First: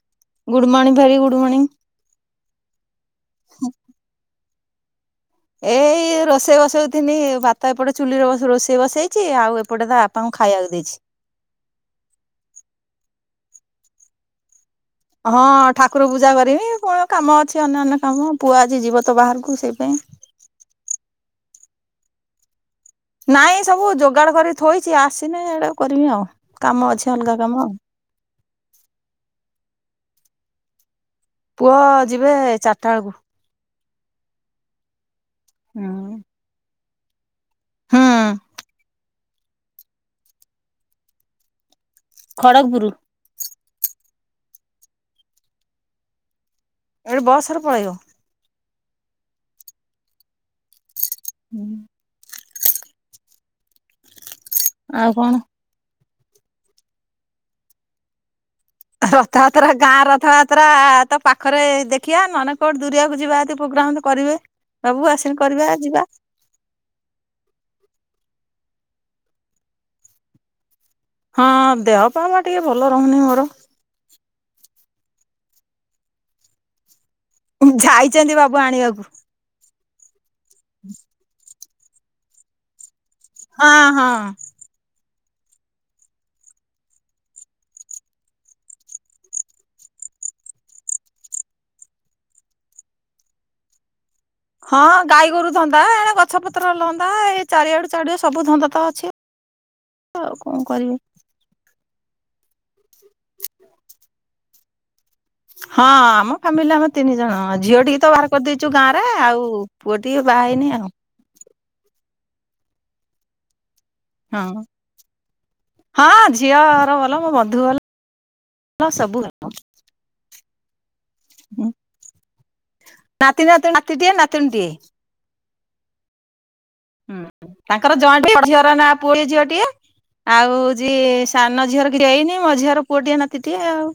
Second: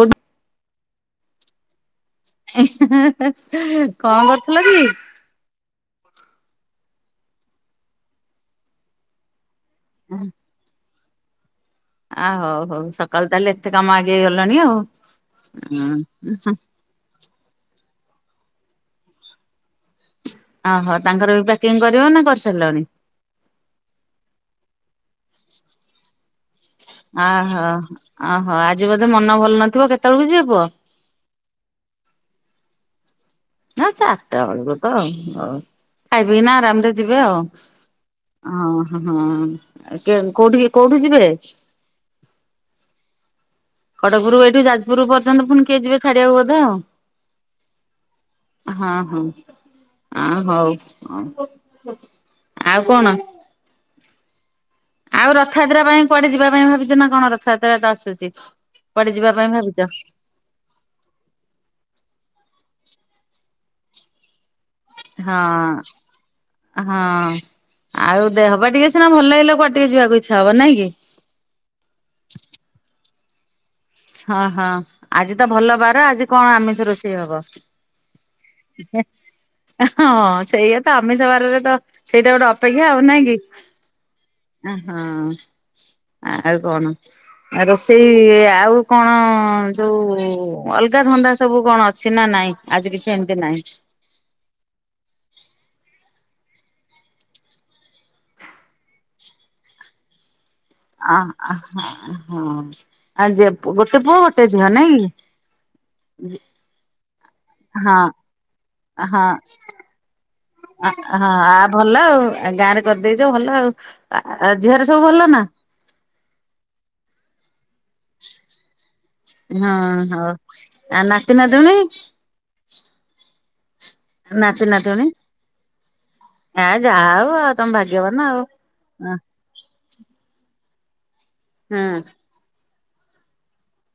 ଗୁଡ଼ good morning very good morning. କଣ କରୁଥିଲ କି? ଏଇ ରୋଷେଇ ବସେଇଥିନି ଭାତ ଏପଟେ ଚୁଲିରେ ରୋଷେଇ ବସେଇଚି ଆଉ ଏ ଏପଟେ ତା ବାପାଙ୍କୁ ଖାଇବାକୁ ଦେଇଚି। ଆ ହଉ ହଉ ସକାଳୁ ତାହେଲେ ଏତେ କାମ ଆଗେଇ ଗଲାଣି ଆଉ ହଁ ଠାକୁର ପୂଜା କରିବି କଣ କାମ ଅଛି ଅନ୍ୟାନ୍ୟ ହଁ ମ ପୁଅ ଆଜି ଯିବ ତ ବାହାରକୁ ସେଇ ପାଇଁ ପକିଁଙ୍ଗ କରିବ ନା କରିସାରିଲଣି? ନାଇଁ ସବୁ ଯୋଗାଡ଼ କରି ଥୋଇଛି ଆସିନି ଏଇଡେ କରିବି ଆଉ। କାମ ଅଛି ଅଲଗା କାମ ଅହୋ ଆଉ ଅହୋ ଆଜି ବୋଧେ ମନ ଭଲ ନଥିବ କେତେବେଳକୁ ଯିବେ ପୁଅ? ପୁଅ ଯିବେ ଚାରିଟା ବେଳକୁ। ନା ଚାରିଟା ବେଳକୁ ତ ଆଉ ହୋଉ ଖାଇ ପିି କିନା ଆରାମରେ ଯିବେ ଆଉ। ହୁଁ ଓ ହ କୋଉଠି କୋଉଠି ଯିବେ? ଖଡ଼ଗପୁରୁ ଖଡ଼ଗପୁରୁ ଏଇଠୁ ଯାଜପୁର ପର୍ଯ୍ୟନ୍ତ ପୁଣି କେହି ଯିବେ ଛାଡ଼ିବାକୁ ବ ଏଠୁ ବସରେ ପଳେଇବ। ହଁ ହଁ ଆ ହଉ ହଉ। ଆଉ କଣ ଆଉ ରଥଯାତ୍ରା ପାଇଁ କୁଆଡ଼େ ଯିବା ପାଇଁ ଭାବିଛ ନା କଣ ରଥଯାତ୍ରା ତ ଆସୁଚି? ରଥଯାତ୍ରା ଗାଁ ରଥଯାତ୍ରା ତ ପାଖରେ ଦେଖିବା ନହେଲେ କୋଉଠି ଦୁରିଆକୁ ଯିବା ଯଦି ପ୍ରୋଗ୍ରାମ ତି କରିବେ। ବାବୁ ହଁ ଆସିଲେ କରିବା ଯିବା ହଁ ଆଉ ଦେହପା ଟିକେ ସିନା ଭଲ ଲାଗିଲେ କୁଆଡ଼େ ଟିକେ ଯିବାକୁ ଇଚ୍ଛା ହବ ନାଇଁ କି? ତ ହଁ ହଁ ଆଜି ତ ଭଲ ବାର ଆଜି କଣ ଆମିଷ ରୋଷେଇ ହବ? ଯାଇଚନ୍ତି ବାବୁ ଆଣିବାକୁ ହଁ ସେଇଆ ତ ଆମିଷ ବାରରେ ତ ସେଇଟା ଗୋଟେ ଅପେକ୍ଷା ହଉ ନା କି? ହଁ ହଁ କି ଅ ହଁ। ଆଉ କଣ ଆ ରୋଷେଇ ଆଉ କଣ ଯୋଉ ଅଲଗା ଧନ୍ଦା ସବୁ କଣ ଅଛି ନା ନାଇଁ ଆଜି କିଛି ଏମିତି ନାଇଁ? ହଁ ଗାଈ ଗୋରୁ ଧନ୍ଦା ଏଣେ ଗଛପତ୍ର ଲନ୍ଦା ଏଇ ଚାରିଆଡୁ ଚାରିଆଡୁ ସବୁ ଧନ୍ଦା ତ ଅଛି। ହ ଆଉ କଣ କରିବି ଆ ହଁ ଆ ଯେ ଗୋଟେ ପୁଅ ଗୋଟେ ଝିଅ ନାଇଁ କି? ହଁ ଆମ ଫାମିଲିରେ ଆମେ ତିନି ଜଣ। ହଁ ଝିଅଟିକୁ ତ ବାହା କରିଦେଇଚୁ ଗାଁ ରେ ହଁ ଆଉ ପୁଅଟିଏ ବାହା ହେଇନି ଆଉ। ହଁ ଆ ଭଲ ଆଉ ଆଉ ଗାଁ ରେ କରିଦେଇଚ ଭଲ ହଁ ଆଉ। ଝିଅରେ ସବୁ ଭଲ ନା? ହଁ ଝିଅର ଭଲ ମୋ ବନ୍ଧୁ ଭଲ ସବୁ ଭଲ ହଁ ହୋଉ। ଆ ନାତି ନାତୁଣୀ? ନାତି ନାତୁଣୀ ନାତି ଟିଏ ନାତୁଣୀ ନାତି ଟିଏ। ନାତୁଣୀ ଆ ଯାହା ହଉ ଆଉ ହୁଁ ତମେ ତାଙ୍କର ଭାଗ୍ୟବାନ ଜଏଣ୍ଟ ଆଉ ଝିଅର ନା ପୁଅ ଟିଏ ଝିଅଟିଏ ଆଉ ଆଜି ସାନ ଝିଅର ହଁ। କିଛି ହେଇନି ମଞ୍ଝିଆର ପୁଅଟିଏ ନାତିଟିଏ ଆଉ।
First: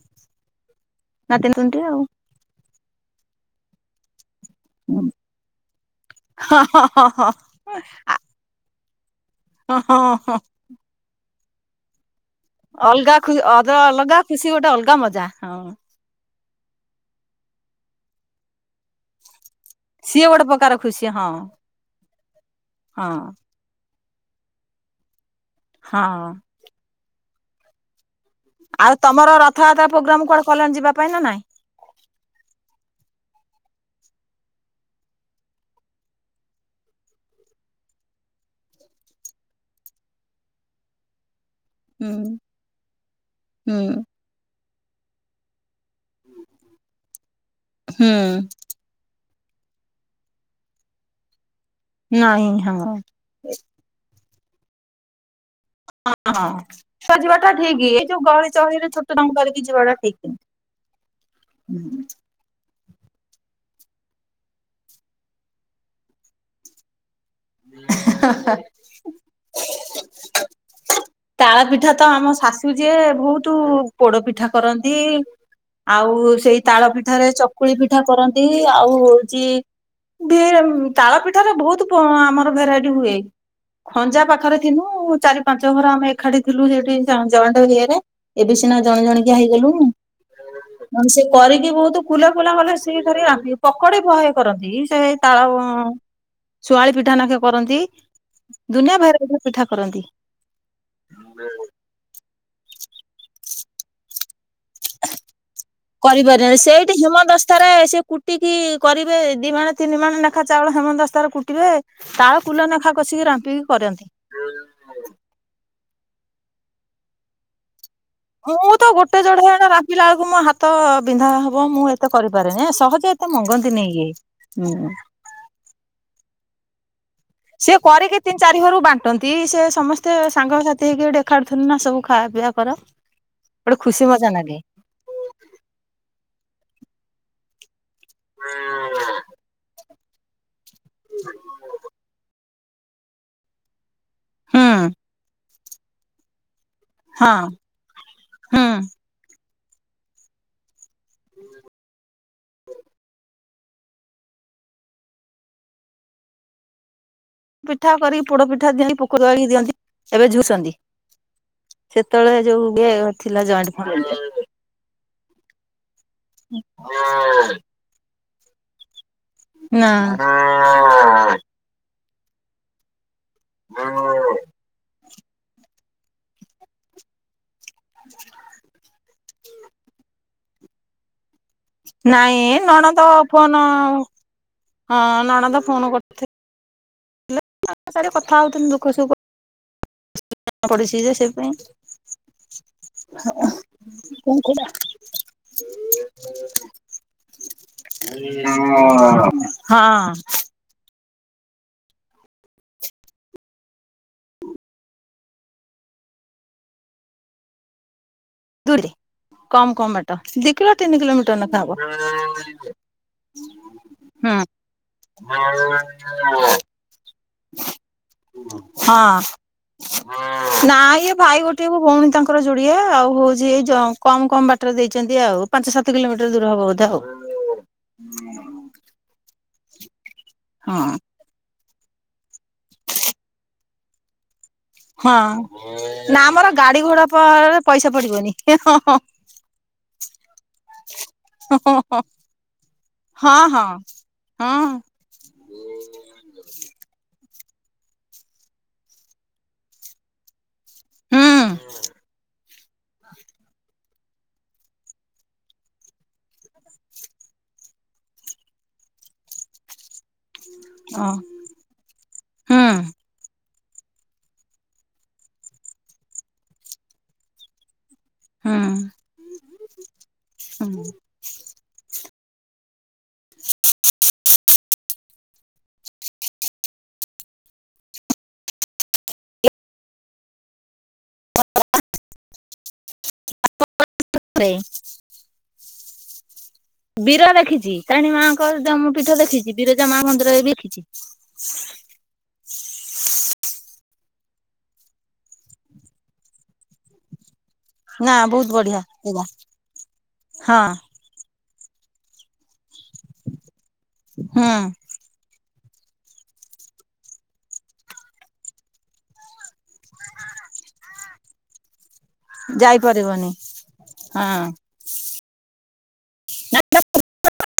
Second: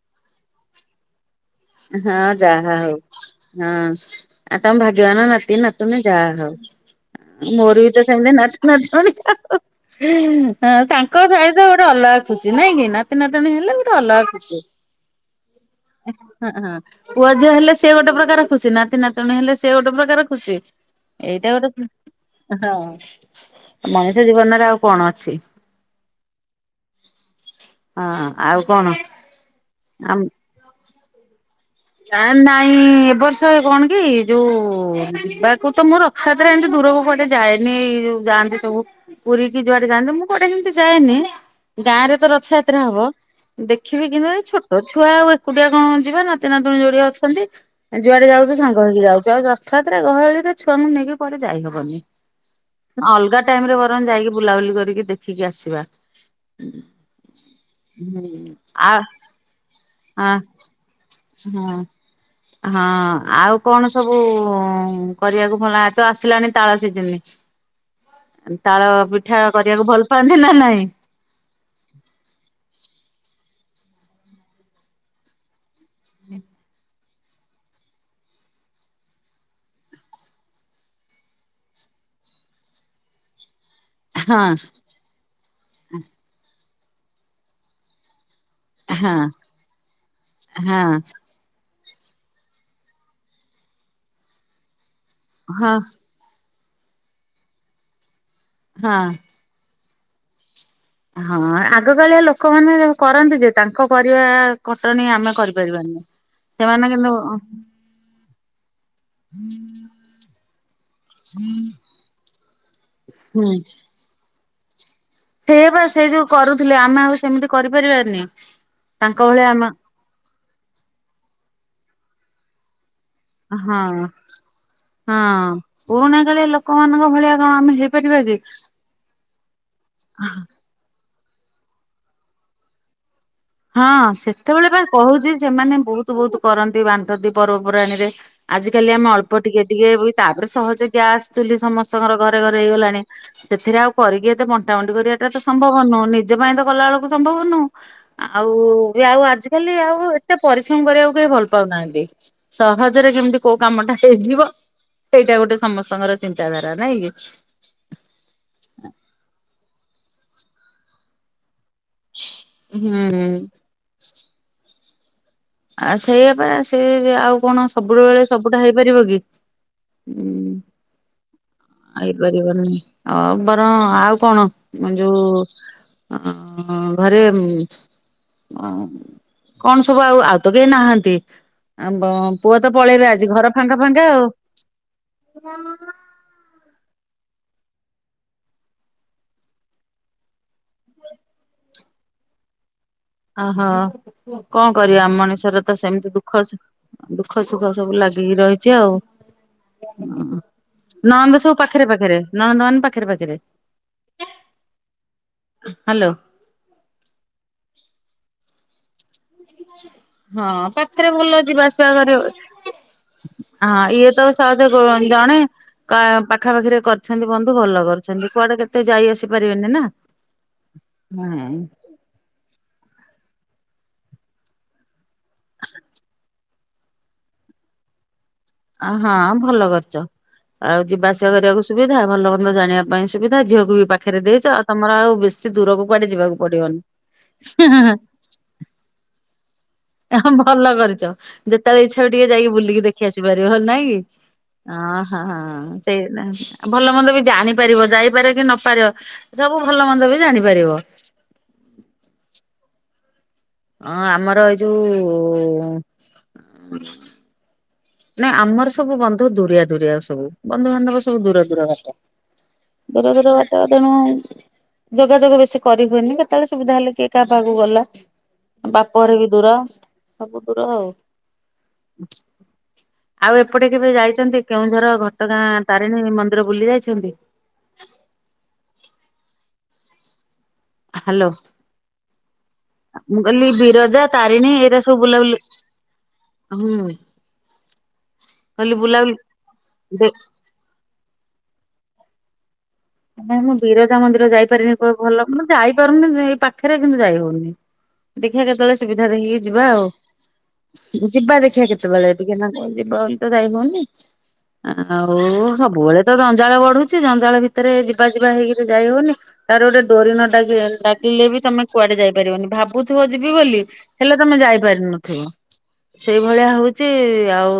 ନାତି ନାତୁଣୀଟିଏ ଆଉ। ହଁ ଯାହା ହଉ ହଁ। ଆଉ ତମ ଭାଗ୍ୟବାନ ନାତି ନାତୁଣୀ ଯାହା ହଁ ହଁ ହଁ ହଁ ହଉ ମୋର ବି ତ ସେମିତି ନାତି ନାତୁଣୀ। ହଁ ହଁ ହଁ ତାଙ୍କ ସହିତ ଗୋଟେ ଅଲଗା ଖୁସି ନାଇଁ କି ଅଲଗା ନାତି ଖୁ ନାତିଣୀ ହେଲେ ଗୋଟେ ଅଲଗା ଖୁସି। ଗୋଟେ ଅଲଗା ମଜା ହଁ ହଁ ପୁଅ ଝିଅ ହେଲେ ସେ ଗୋଟେ ପ୍ରକାର ଖୁସି ନାତି ନତୁଣୀ ହେଲେ ସେ ଗୋଟେ ପ୍ରକାର ସିଏ ଗୋଟେ ଖୁସି। ପ୍ରକାର ଖୁସି ହଁ ଏଇଟା ଗୋଟେ ହଁ ମଣିଷ ଜୀବନରେ ଆଉ କଣ ଅଛି। ହଁ। ହଁ। ଆଉ ତମର ରଥଯାତ୍ରା ଆମ ପ୍ରୋଗ୍ରାମ କୁଆଡ଼େ କଲଣି ଯିବା ପାଇଁ ନା ନାଇଁ? ଆ ନାଇଁ ଏ ବର୍ଷ କଣ କି ଯୋଉ ଯିବାକୁ ତ ମୁଁ ରଥଯାତ୍ରା ଏମିତି ଦୂରକୁ କୁଆଡ଼େ ଯାଏନି ଏଇ ଯୋଉ ଯାଆନ୍ତି ସବୁ ପୁରୀ କି ଯୁଆଡ଼େ ଯାଆନ୍ତୁ ମୁଁ କୁଆଡ଼େ ସେ ଏମିତି ଯାଏନି। ହୁଁ ଗାଁରେ ତ ରଥଯାତ୍ରା ହବ ହୁଁ ଦେଖିବି କିନ୍ତୁ ଏ ଛୋଟ ଛୁଆ ଆଉ ଏକୁଟିଆ କଣ ଯିବି ନାତି ନାତୁଣୀ ଯୋଡିଏ ଅଛନ୍ତି ହୁଁ ଯୁଆଡେ ଯାଉଚୁ ସାଙ୍ଗ ହେକି ଯାଉ। ଯ ରଥଯାତ୍ରା ଗହଳିରେ ଛୁଆଙ୍କୁ ନେଇକି କୁଆଡେ ଯାଇହବନି। ନାଇଁ ହଁ ଅଲଗା ଟାଇମିରେ ବରଂ ଯାଇକି ବୁଲାବୁଲି କରିକି ଦେଖିକି ଆସି ହଁ ହଁ ଅଲଗା ଯିବାଟା ଠିକ ଏ ଯୋଉ ଗହଳି ହୁଁ। ଚହଳି ରେ ଆ ଛୋଟ ଛୁଆଙ୍କୁ ଧରିକି ଜିବାଟା ବାଟା ଠିକ୍ ନୁହେଁ। ହୁଁ। ହଁ ଆଉ କଣ ସବୁ କରିବାକୁ ଭଲ ଏ ତ ଆସିଲାଣି ତାଳ ସିଝିନି। ତାଳ ପିଠା କରିବାକୁ ଭଲ ପାଆନ୍ତି ନା ନାଇଁ? ତାଳ ପିଠା ତ ଆମ ଶାଶୁ ଯିଏ ବହୁତ ପୋଡ ପିଠା କରନ୍ତି। ଆଉ ସେଇ ତାଳ ପିଠାରେ ଚକୁଳି ପିଠା କରନ୍ତି ଆଉ ହଉଛି ଢେର୍ ତାଳ ପିଠାାରେ ବହୁତ ଆମର ଭେରାଇଟି ହୁଏ। ଖଞ୍ଜା ହଁ ପାଖରେ ଥିନୁ ଚାରି ପାଞ୍ଚ ଘର ଆମେ ଏଖାଠି ଥିଲୁ ସେଠି ଯଏଣ୍ଟ ଇଏରେ ଏବେ ସିନା ଜଣି ଜଣି ହଁ କିିଆ ହେଇଗଲୁଣି ହଁ ନହେଲେ ସେ କରିକି ବହୁତ କୁଲା କୁଲା କଲେ ସେ ଧରି ବାଟନ୍ତି ପକଡି ବହେ କରନ୍ତି ସେ ତାଳ ହଁ ଶୁଆଁଳି ପିଠା ନାଖେ କରନ୍ତି ଦୁନିଆ ହଁ। ଭେରାଇଟି ପ୍ରକାର ପିଠା କରନ୍ତି। ହଁ ଆଗକାଳିଆ ଲୋକମାନେ କରନ୍ତି ଯେ ତାଙ୍କ କରିବା ଖଟଣୀ ଆମେ କରିପାରିବା କରିପାରିବାନି ସେଇଠି ହିମ ଦସ୍ତାରେ ସେ କୁଟିକି କରିବେ ଦି ମାଣେ ତିନି ମାଣେ ଲେଖା ଚାଉଳ ହେମ ଦସ୍ତା ରେ କୁଟିବେ ତାଳ କୁଲେନେଖା କଷିକି ରାମ୍ପିକି କରନ୍ତି। ସେୟା ବା ସେ ଯୋଉ କରୁଥିଲେ ଆମେ ଆଉ ସେମିତି କରିପାରିବାକି? ମୁଁ ତ ଗୋଟେ ଜୋଡେ ହଣା ରାମ୍ପିଲା ବେଳକୁ ମୋ ହାତ ବିନ୍ଧା ହବ ମୁଁ ଏତେ ମୁତ କରିପାରେନି ଏ ସହଜେ ଏତେ ମଙ୍ଗନ୍ତିନି ହଁ ଇଏ ହୁଁ। ହଁ ପୁରୁଣା କାଳିଆ ଲୋକମାନଙ୍କ ଭଳିଆ କଣ ଆମେ ସିଏ କରିକି ହେଇପାରିବା କି? ତିନି ଚାରି ଘରକୁ ବାଣ୍ଟନ୍ତି। ତିରିସେ ସମସ୍ତେ ସାଙ୍ଗସାଥି ହେଇକି ହେଠେ ଏଖାଠିଥିଲୁ ନା ସବୁ ଖାଇଵା ପିଇବା କର। ଗୋଟେ ହଁ ଖୁସି ମଜା ଲାଗେ ସେତେବେଳେ ପା ହୁଁ କହୁଛି ସେମାନେ ବହୁତ ବହୁତ କରନ୍ତି ବାଣ୍ଟନ୍ତି ପର୍ବପର୍ବାଣୀରେ। ଆଜ କାଲି ଆମେ ଅଳ୍ପ ଟିକେ ଟିକେ ବି ତାପରେ ସହଜେ ଗ୍ୟାସ ଚୁଲି ସମସ୍ତଙ୍କର ଘରେ ଘରେ ହେଇଗଲାଣି ସେଥିରେ ଆଉ କରିକି ଏତେ ବଣ୍ଟା ବଣ୍ଟି କରିବାଟା ତ ସମ୍ଭବ ନୁହୁଁ ନିଜ ପାଇଁ ତ କଲା ବେଳକୁ ତ ସମ୍ଭବ ହଁ ନୁହୁଁ। ଆଉ ହୁଁ ବି ଆଉ ଆଜିକାଲି ଆଉ ଏତେ ପରିଶ୍ରମ କରିବାକୁ କେହି ଭଲ ପାଉନାହାନ୍ତି। ସହଜରେ କେମିତି କୋଉ କାମଟା ହେଇଯିବ ସେଇଟା ଗୋଟେ ସମସ୍ତଙ୍କର ଚିନ୍ତାଧାରା ନାଇଁ କି? ପିଠା କରିକି ପୋଡ ପିଠା ଦିଅନ୍ତି ପକୁଡ଼ି କରିକି ଦିଅନ୍ତ ଏବେ ଝୁରୁଚନ୍ତି। ସେତେବେଳେ ଯୋଉ ଇଏ ଥିଲା ହୁଁ ଜଏଣ୍ଟ୍ ଫାମିଲ୍ ରେ ଆ ସେଇଆପା ସେ ଆଉ କଣ ସବୁ ବେଳେ ସବୁଟା ହେଇପାରିବ କି? ନାଁ। ହେଇ ପାରିବନି ଆଉ ବରଂ ଆଉ କଣ ମୁଁ ଯୋଉ ଆଁ ଘରେ ଅ କଣ ସବୁ ଆଉ ଆଉ ତ କେହି ନାହାନ୍ତି। ଆମ୍ବ ନାଇଁ ପୁଅ ତ ନଣନ୍ଦ ପଳେଇବେ ଆଜି ଘର ଫୋନ ଫାଙ୍କା ଫାଙ୍କା ଆଉ। ହଁ ହେଲେ ବି ତାଙ୍କ ସାଙ୍ଗେ କଥା ହଉଥିଲି ଦୁଃଖ ସୁଖ। ପଡିଛି ଯେ ସେଇଥିପାଇଁ ଅ ହ କଣ କରିବା ମଣିଷରେ ତ ସେମିତି ଦୁଃଖ ସୁ ସୁଖ ସବୁ ଲାଗ ହଁ। ନଣନ୍ଦ ସବୁ ପାଖେରେ ପାଖେରେ ନଣନ୍ଦ ମାନେ ପାଖେରେ ପାଖେରେ? ହାଲୋ। [unintelligible] କମ୍ କମ୍ ବାଟ ଦି ହଁ କିଲୋ ତିନି ପାଖରେ ଭଲ କିଲୋମିଟର ଲେଖା ଯିବା ଆସିବା କରିବ ହବ। ହଁ ଇଏ ତ ସହଜେ ଜଣେ ପାଖାପାଖିରେ କ କରିଛନ୍ତି ବନ୍ଧୁ ଭଲ କରିଛନ୍ତି କୁଆଡ଼େ କେତେ ଯାଇ ଆସି ପାରିବେନି ନା। ନାଇଁ ଇଏ ଭାଇ ଗୋଟିଏ କୁ ଭଉଣୀ ତାଙ୍କର ଯୁଡି଼ଏ ଆଉ ହଉଛି ତ କମ୍ କମ୍ ବାଟରେ ଦେଇଛନ୍ତି ଆଉ ପାଞ୍ଚ ସାତ କିଲୋମିଟର ଦୂର ହବ ବୋଧେ ଆଉ। ଆ ହଁ ଭଲ କରିଛ ଆଉ ହଁ ଯିବା ଆସିବା କରିବାକୁ ସୁବିଧା ଭଲ କରି ଜାଣିବା ପାଇଁ ସୁବିଧା ଝିଅକୁ ବି ପାଖରେ ଦେଇଚ। ତମର ଆଉ ହଁ ବେଶୀ ଦୂରକୁ କୁଆଡ଼େ ନା ଯିବାକୁ ଆମର ଗାଡି ଘୋଡା ପରେ ପଇସା ପଡ଼ିବନି। ପଡିବନି ହଁ ଭଲ କରିଛ ଯେତେବେଳେ ଇଚ୍ଛା ଟିକେ ଯାଇକି ବୁଲିକି ଦେଖି ଆସି ହଁ ପାରିବ ହଁ ହେଲା ନାଇଁ କି। ହଁ। ଅହ ହଁ ସେଇ ଭଲ ମନ୍ଦ ବି ଜାଣି ପାରିବ ଯାଇପାରେ କି ନପାରିବ ସବୁ ଭଲ ମନ୍ଦ ବି ଜାଣିପାରିବ। ହୁଁ। ହଁ ଆମର ଏଇ ଯୋଉ ନାଁ ଆମର ସବୁ ବନ୍ଧୁ ଦୁରିଆ ଦୁରିଆ ସବୁ। ବନ୍ଧୁବାନ୍ଧବ ଓ ସବୁ ଦୂର ଦୂର ବାଟ ହୁଁ ଦୂର ଦୂର ବା ତ ତେଣୁ ଯୋଗାଯୋଗ ବେଶୀ କରିହୁଏନି କେତେବେଳେ ସୁବିଧା ହେଲେ କିଏ କାହା ପାଖକୁ ଗଲା। ହୁଁ ବାପଘର ବି ଦୂର ସବୁ ଦୂର ହୁଁ। ଆଉ। ଆଉ ଏପଟେ କେବେ ଯାଇଛନ୍ତି କେଉଁଝର, ଘଟଗାଁ ତାରିଣୀ ମନ୍ଦିର, ବୁଲି ଯାଇଛନ୍ତି? ହ୍ୟାଲୋ। ମୁଁ କହିଲି ବିରଜା, ତାରିଣୀ ଏଇରା ସବୁ ବୁଲାବୁଲି ହୁଁ ବୀର ଦେଖିଛି ତାରିଣୀ ମାଆଙ୍କ କହିଲି ଜନ୍ମ ବୁଲାବୁଲି ପୀଠ ଦେଖିଛି ବିରଜା ମା ଦେ ମନ୍ଦିରରେ ବି ନାଁ ମୁଁ ବିରଜା ମନ୍ଦିର ଯାଇପାରିନି ଭଲ [unintelligible] ଯାଇପାରୁନି ଏଇ ପାଖରେ କିନ୍ତୁ ଯାଇ ହଉନି‌। ନା ଦେଖିବା ବହୁତ କେତେବେଳେ ବଢିଆ ସୁବିଧା ଜାଗା ଦେଖିକି ଯିବା ଆଉ ହଁ ଯିବା ଦେଖିବା କେତେବେଳେ ଟିକେ ନା ଯିବ ବୋଲି ତ ଯାଇ ହଉନି ହୁଁ ଆଉ ସବୁବେଳେ ତ ଜଞ୍ଜାଳ ବଢ଼ୁଛି ଜଞ୍ଜାଳ ଭିତ୍ ଭିତରେ ଯିବା ଯିବା ହେଇକିରି ଯାଇ ହଉନି ତାର ଗୋଟେ ଡୋରି ନ ଡା ଡ଼ାକିଲେ ବି ତମେ କୁଆଡ଼େ ଯାଇପାରିବନି ଭାବୁଥିବ ଯାଇପାରିବନି ଯିବି ବୋଲି ହେଲେ ତମେ ହଁ। ଯାଇପାରିନଥିବ। ସେଇଭଳିଆ ହଉଛି ଆଉ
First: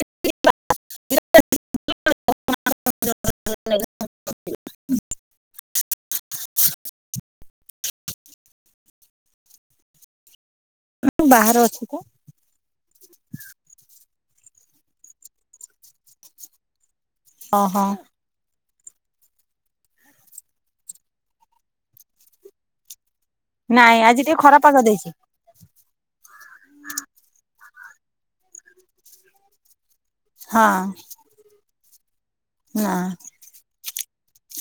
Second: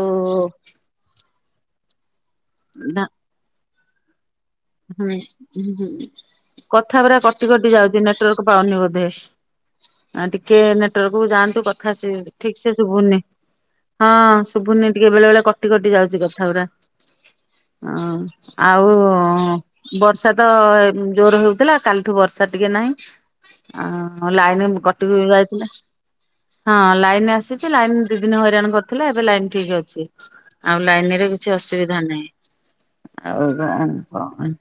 ନା [unintelligible] ହୁଁ ହୁଁ। କଥା ଗୁରା କଟି କଟି ଯାଉଛି ନେଟୱାର୍କ ପାଉନି ବୋଧେ ଆ ଟିକେ ଟିକେ ନେଟୱାର୍କ କୁ ବାହାରେ ଯାଆନ୍ତୁ ଅଛି କଥା ତ ଠିକ୍ ସେ ଶୁଭୁନି ହଁ। ଶୁଭୁନି ଟିକେ ବେଳେ ବେଳେ କଟି କଟି ଯାଉଛି କଥା ଗୁରା ଓହୋ ଆଉ ଆଉ ବର୍ଷା ତ ଜୋର୍ ହଉଥିଲା କାଲିଠୁ ବର୍ଷା ଟିକେ ନାହିଁ। ନାଇଁ ଆଜି ଆ ଟିକେ ଖରାପ ପାଗ ଲାଇନ୍ ଦେଇଛି କଟିକି ଯାଇଥିଲା। ହଁ ଲାଇନ୍ ଆସିଛି ଲାଇନ୍ ଦି ଦିନ ହଇରାଣ କରିଥିଲା ଏବେ ଲାଇନ୍ ଠିକ୍ ଅଛି। ହଁ ଆଉ ଲାଇନ୍ ରେ କିଛି ଅସୁବିଧା ନା। ନାହିଁ ଆଉ କଣ [unintelligible]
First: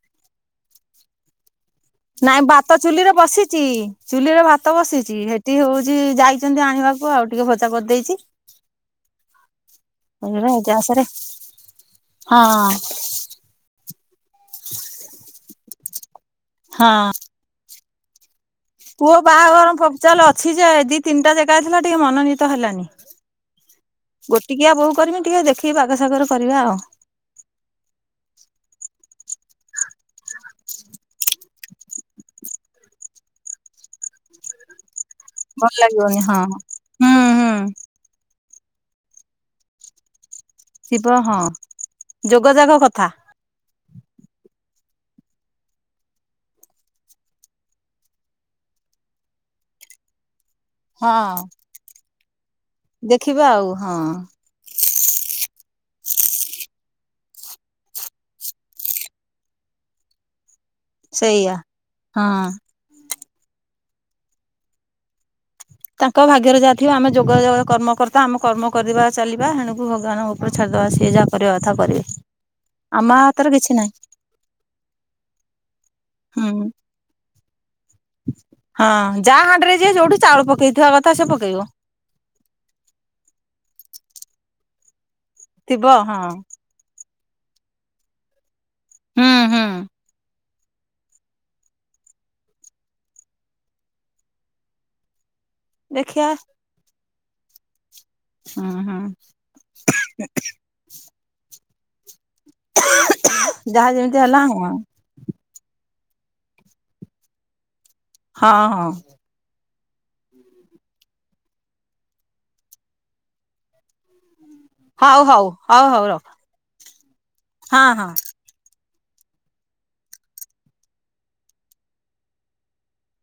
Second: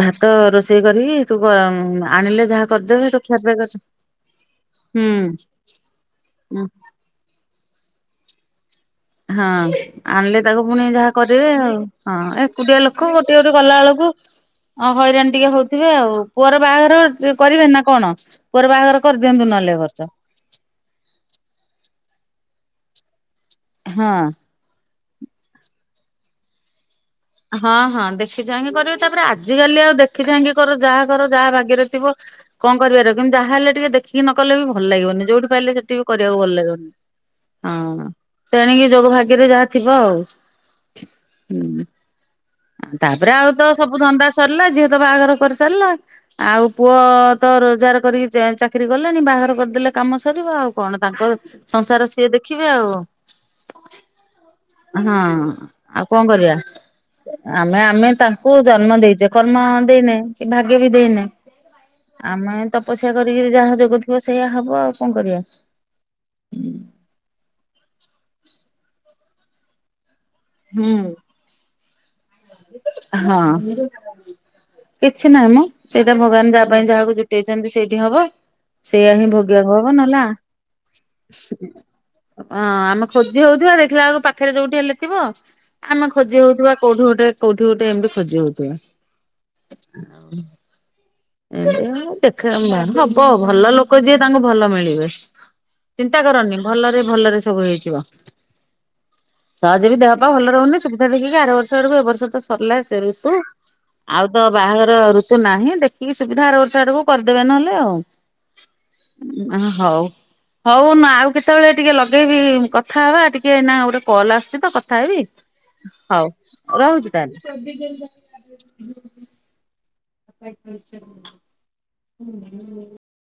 ଭାତ ରୋଷେଇ କରିକି ତୁ [unintelligible] ନାଇଁ ଯାହା ଭାତ ଚୁଲି କରିଦେବେ ରେ ତୁ ଖିଆପିଆ ବସିଛି କରି ଚୁଲିରେ ଭାତ ବସିଛି ସେଠି ହଉଛି ଯାଇଛନ୍ତି ହୁଁ। ଆଣିବା ତାକୁ ଆଉ ଟିକେ ଭଜା କରିଦେଇଛି। ହଁ। ଆଣିଲେ ତାକୁ ଫୁଣି ଗ୍ୟାସରେ ଯାହା କରିବେ ଆଉ ହଁ ଏକୁଟିଆ ଲୋକ ଗୋଟି ଗୋଟି କଲାଅଳୁକୁ ଅ ହଇରାଣ ଟିକେ ହୋଉଥିବେ ଆଉ। ପୁଅର ହଁ ବାହାଘର କରିବେ ନା କଣ? ପୁଅର ବାହାଘର ପୁଅ କରିଦିଅନ୍ତୁ ନହେଲେ ବାହାଘର ଏ ପପ୍ ବର୍ଷ ଚାଲ ଅଛି ଯେ ଦିଇ ତିନିଟା ଜେଗା ଜାଥିଲା ଟିକେ ମନୋନୀତ ହେଲାନି। ହଁ। ଗୋଟିକିଆ ବୋହୁ କରମି ଟିକେ ଦେଖିକି ବାଗ ସାଗରେ କରିବା ଆଉ। ହଁ ହଁ ଦେଖି ଚାହିଁକି କରିବେ ତାପରେ ଆଜିକାଲି ଆଉ ଦେଖି ଚାହିଁକି କର ଯାହା କର ଯାହା ଭାଗ୍ୟରେ ଥିବ କଣ କରିବାର କିନ୍ତୁ ଯାହାହଲେ ଟିକେ ଦେଖିକି ନ କଲେ ବି ଭଲ ଲାଗିବନି। ଯୋଉଠି ଭଲ ପାଇଲେ ସେଠି ବି ଲାଗିବନି ହଁ କରିବାକୁ ଭଲ ଲାଗିବନି ହୁଁ ହୁଁ ହଁ। ତେଣିକି ଯୋଗ ଭାଗ୍ୟରେ ଯାହା ଥିବ ଆଉ। ଥିବ ହଁ ହୁଁ। ଯୋଗ ଯାଗ କଥା। ତାପରେ ଆଉ ତ ସବୁ ଧନ୍ଦା ସରିଲା ଝିଅ ତ ବାହାଘର କରି ସାରିଲା ଆଉ ପୁଅ ତ ରୋଜଗାର କରିକି ଜେ ଚାକିରି କିରୀ କଲେଣି ବାହାଘର କରିଦେଲେ କାମ ସରିବ ଆଉ କଣ ତାଙ୍କ ହଁ ସଂସାର ସିଏ ଦେଖ ଦେଖିବେ ଆଉ ଦେଖିବା ଆଉ ହଁ ହଁ। ଆଉ କଣ କରିବା। ଆମେ ଆମେ ତାଙ୍କୁ ଜନ୍ମ ଦେଇଚେ କର୍ମ ଦେଇନେ। କି ଭାଗ୍ୟ ବି ଦେଇନେ। ସେଇଆ ହଁ ଆମେ ତପସ୍ୟା କରି କିରି ଯାହା ଯୋଗ ଥିବ ସେଇଆ ହବ ଆଉ କଣ କରିବା। ତାଙ୍କ ଭାଗ୍ୟରେ ଯାହା ଥିବ। ଆମେ ଯୋଗ କର୍ମକର୍ତ୍ତା ଆମେ କର୍ମ କରିବା ଚାଲିବା ହେଣୁକୁ ଭଗବାନଙ୍କ ଉପ ଉପରେ ଛାଡ଼ିଦେବା ସିଏ ଯାହା କରିବା କଥା କରିବେ। ଆମ ହଁ ହାତରେ କିଛି ନାହିଁ କିଛି ନାହିଁ ମ ସେଇଟା ଭଗବାନ ହୁଁ ଯାହା ପାଇଁ ଯାହାକୁ ଯ ସେଇଠି ହବ। ସେଇଆ ହଁ ହିଁ ଯାହା ଭୋଗିବାକୁ ହାଣ୍ଡିରେ ହବ ଯିଏ ଯୋଉଠି ନହେଲେ ଆ ଚାଉଳ ପକେଇଥିବା କଥା ସେ ପକେଇବ ଅଁ ଆମେ ଖୋଜି ହୋଉଥିବା ଦେଖିଲା ବେଳକୁ ପାଖରେ ଯୋଉଠି ହେଲେ ଥିବ ଥିବ ଆମେ ହଁ ଖୋଜି ହୋଉଥିବା କୋଉଠି ଗୋଟେ କୋଉଠି ଗୋଟେ ଏମିତି ଖୋଜି ହୋଉଥିବା। ହୁଁ ହୁଁ ଆଉ। ଏନ୍ତି ଆ ଦେଖେମ୍ୱା ହବ ଭଲ ଲୋକ ଯିଏ ତାଙ୍କୁ ଭଲ ମିଳିବେ। ଚିନ୍ତା ଦେଖିବା କରନି ଭଲରେ ଭଲରେ ସବୁ ହେଇଯିବ। ହୁଁ ହୁଁ ସହଜେ ବି ଦେହ ପା ଭଲ ରହୁନି ସୁବିଧା ଦେଖିକି ଆର ବର୍ଷ ଆଡକୁ ଏବ ବର୍ଷ ତ ସରିଲା ସେ ଋତୁ ଯାହା ଯେମିତି ଆଉ ତ ହେଲା ହଁ ବାହାଘର ଋତୁ ନାହିଁ ଦେଖି କି ସୁବିଧା ଆର ବର୍ଷ ଆଡ଼କୁ କରିଦେବେ ନହେଲେ ଆଉ। ହଁ ହଁ। ହୋଉ ହୋଉ ମା ଆଉ କେତେବେଳେ ଟିକେ ଲଗେଇବି କଥା ହେବା ଟିକେ ନା ଗୋଟେ କଲ୍ ଆସୁଚି ତ କଥା ହେବି ହଉ ହଉ ହଉ ହଉ ରଖ ହୋଉ ରୋହୁଚି। ହଁ ଛବିଶ ଜ ହଁ [inaudible] ହୁଁ [inaudible]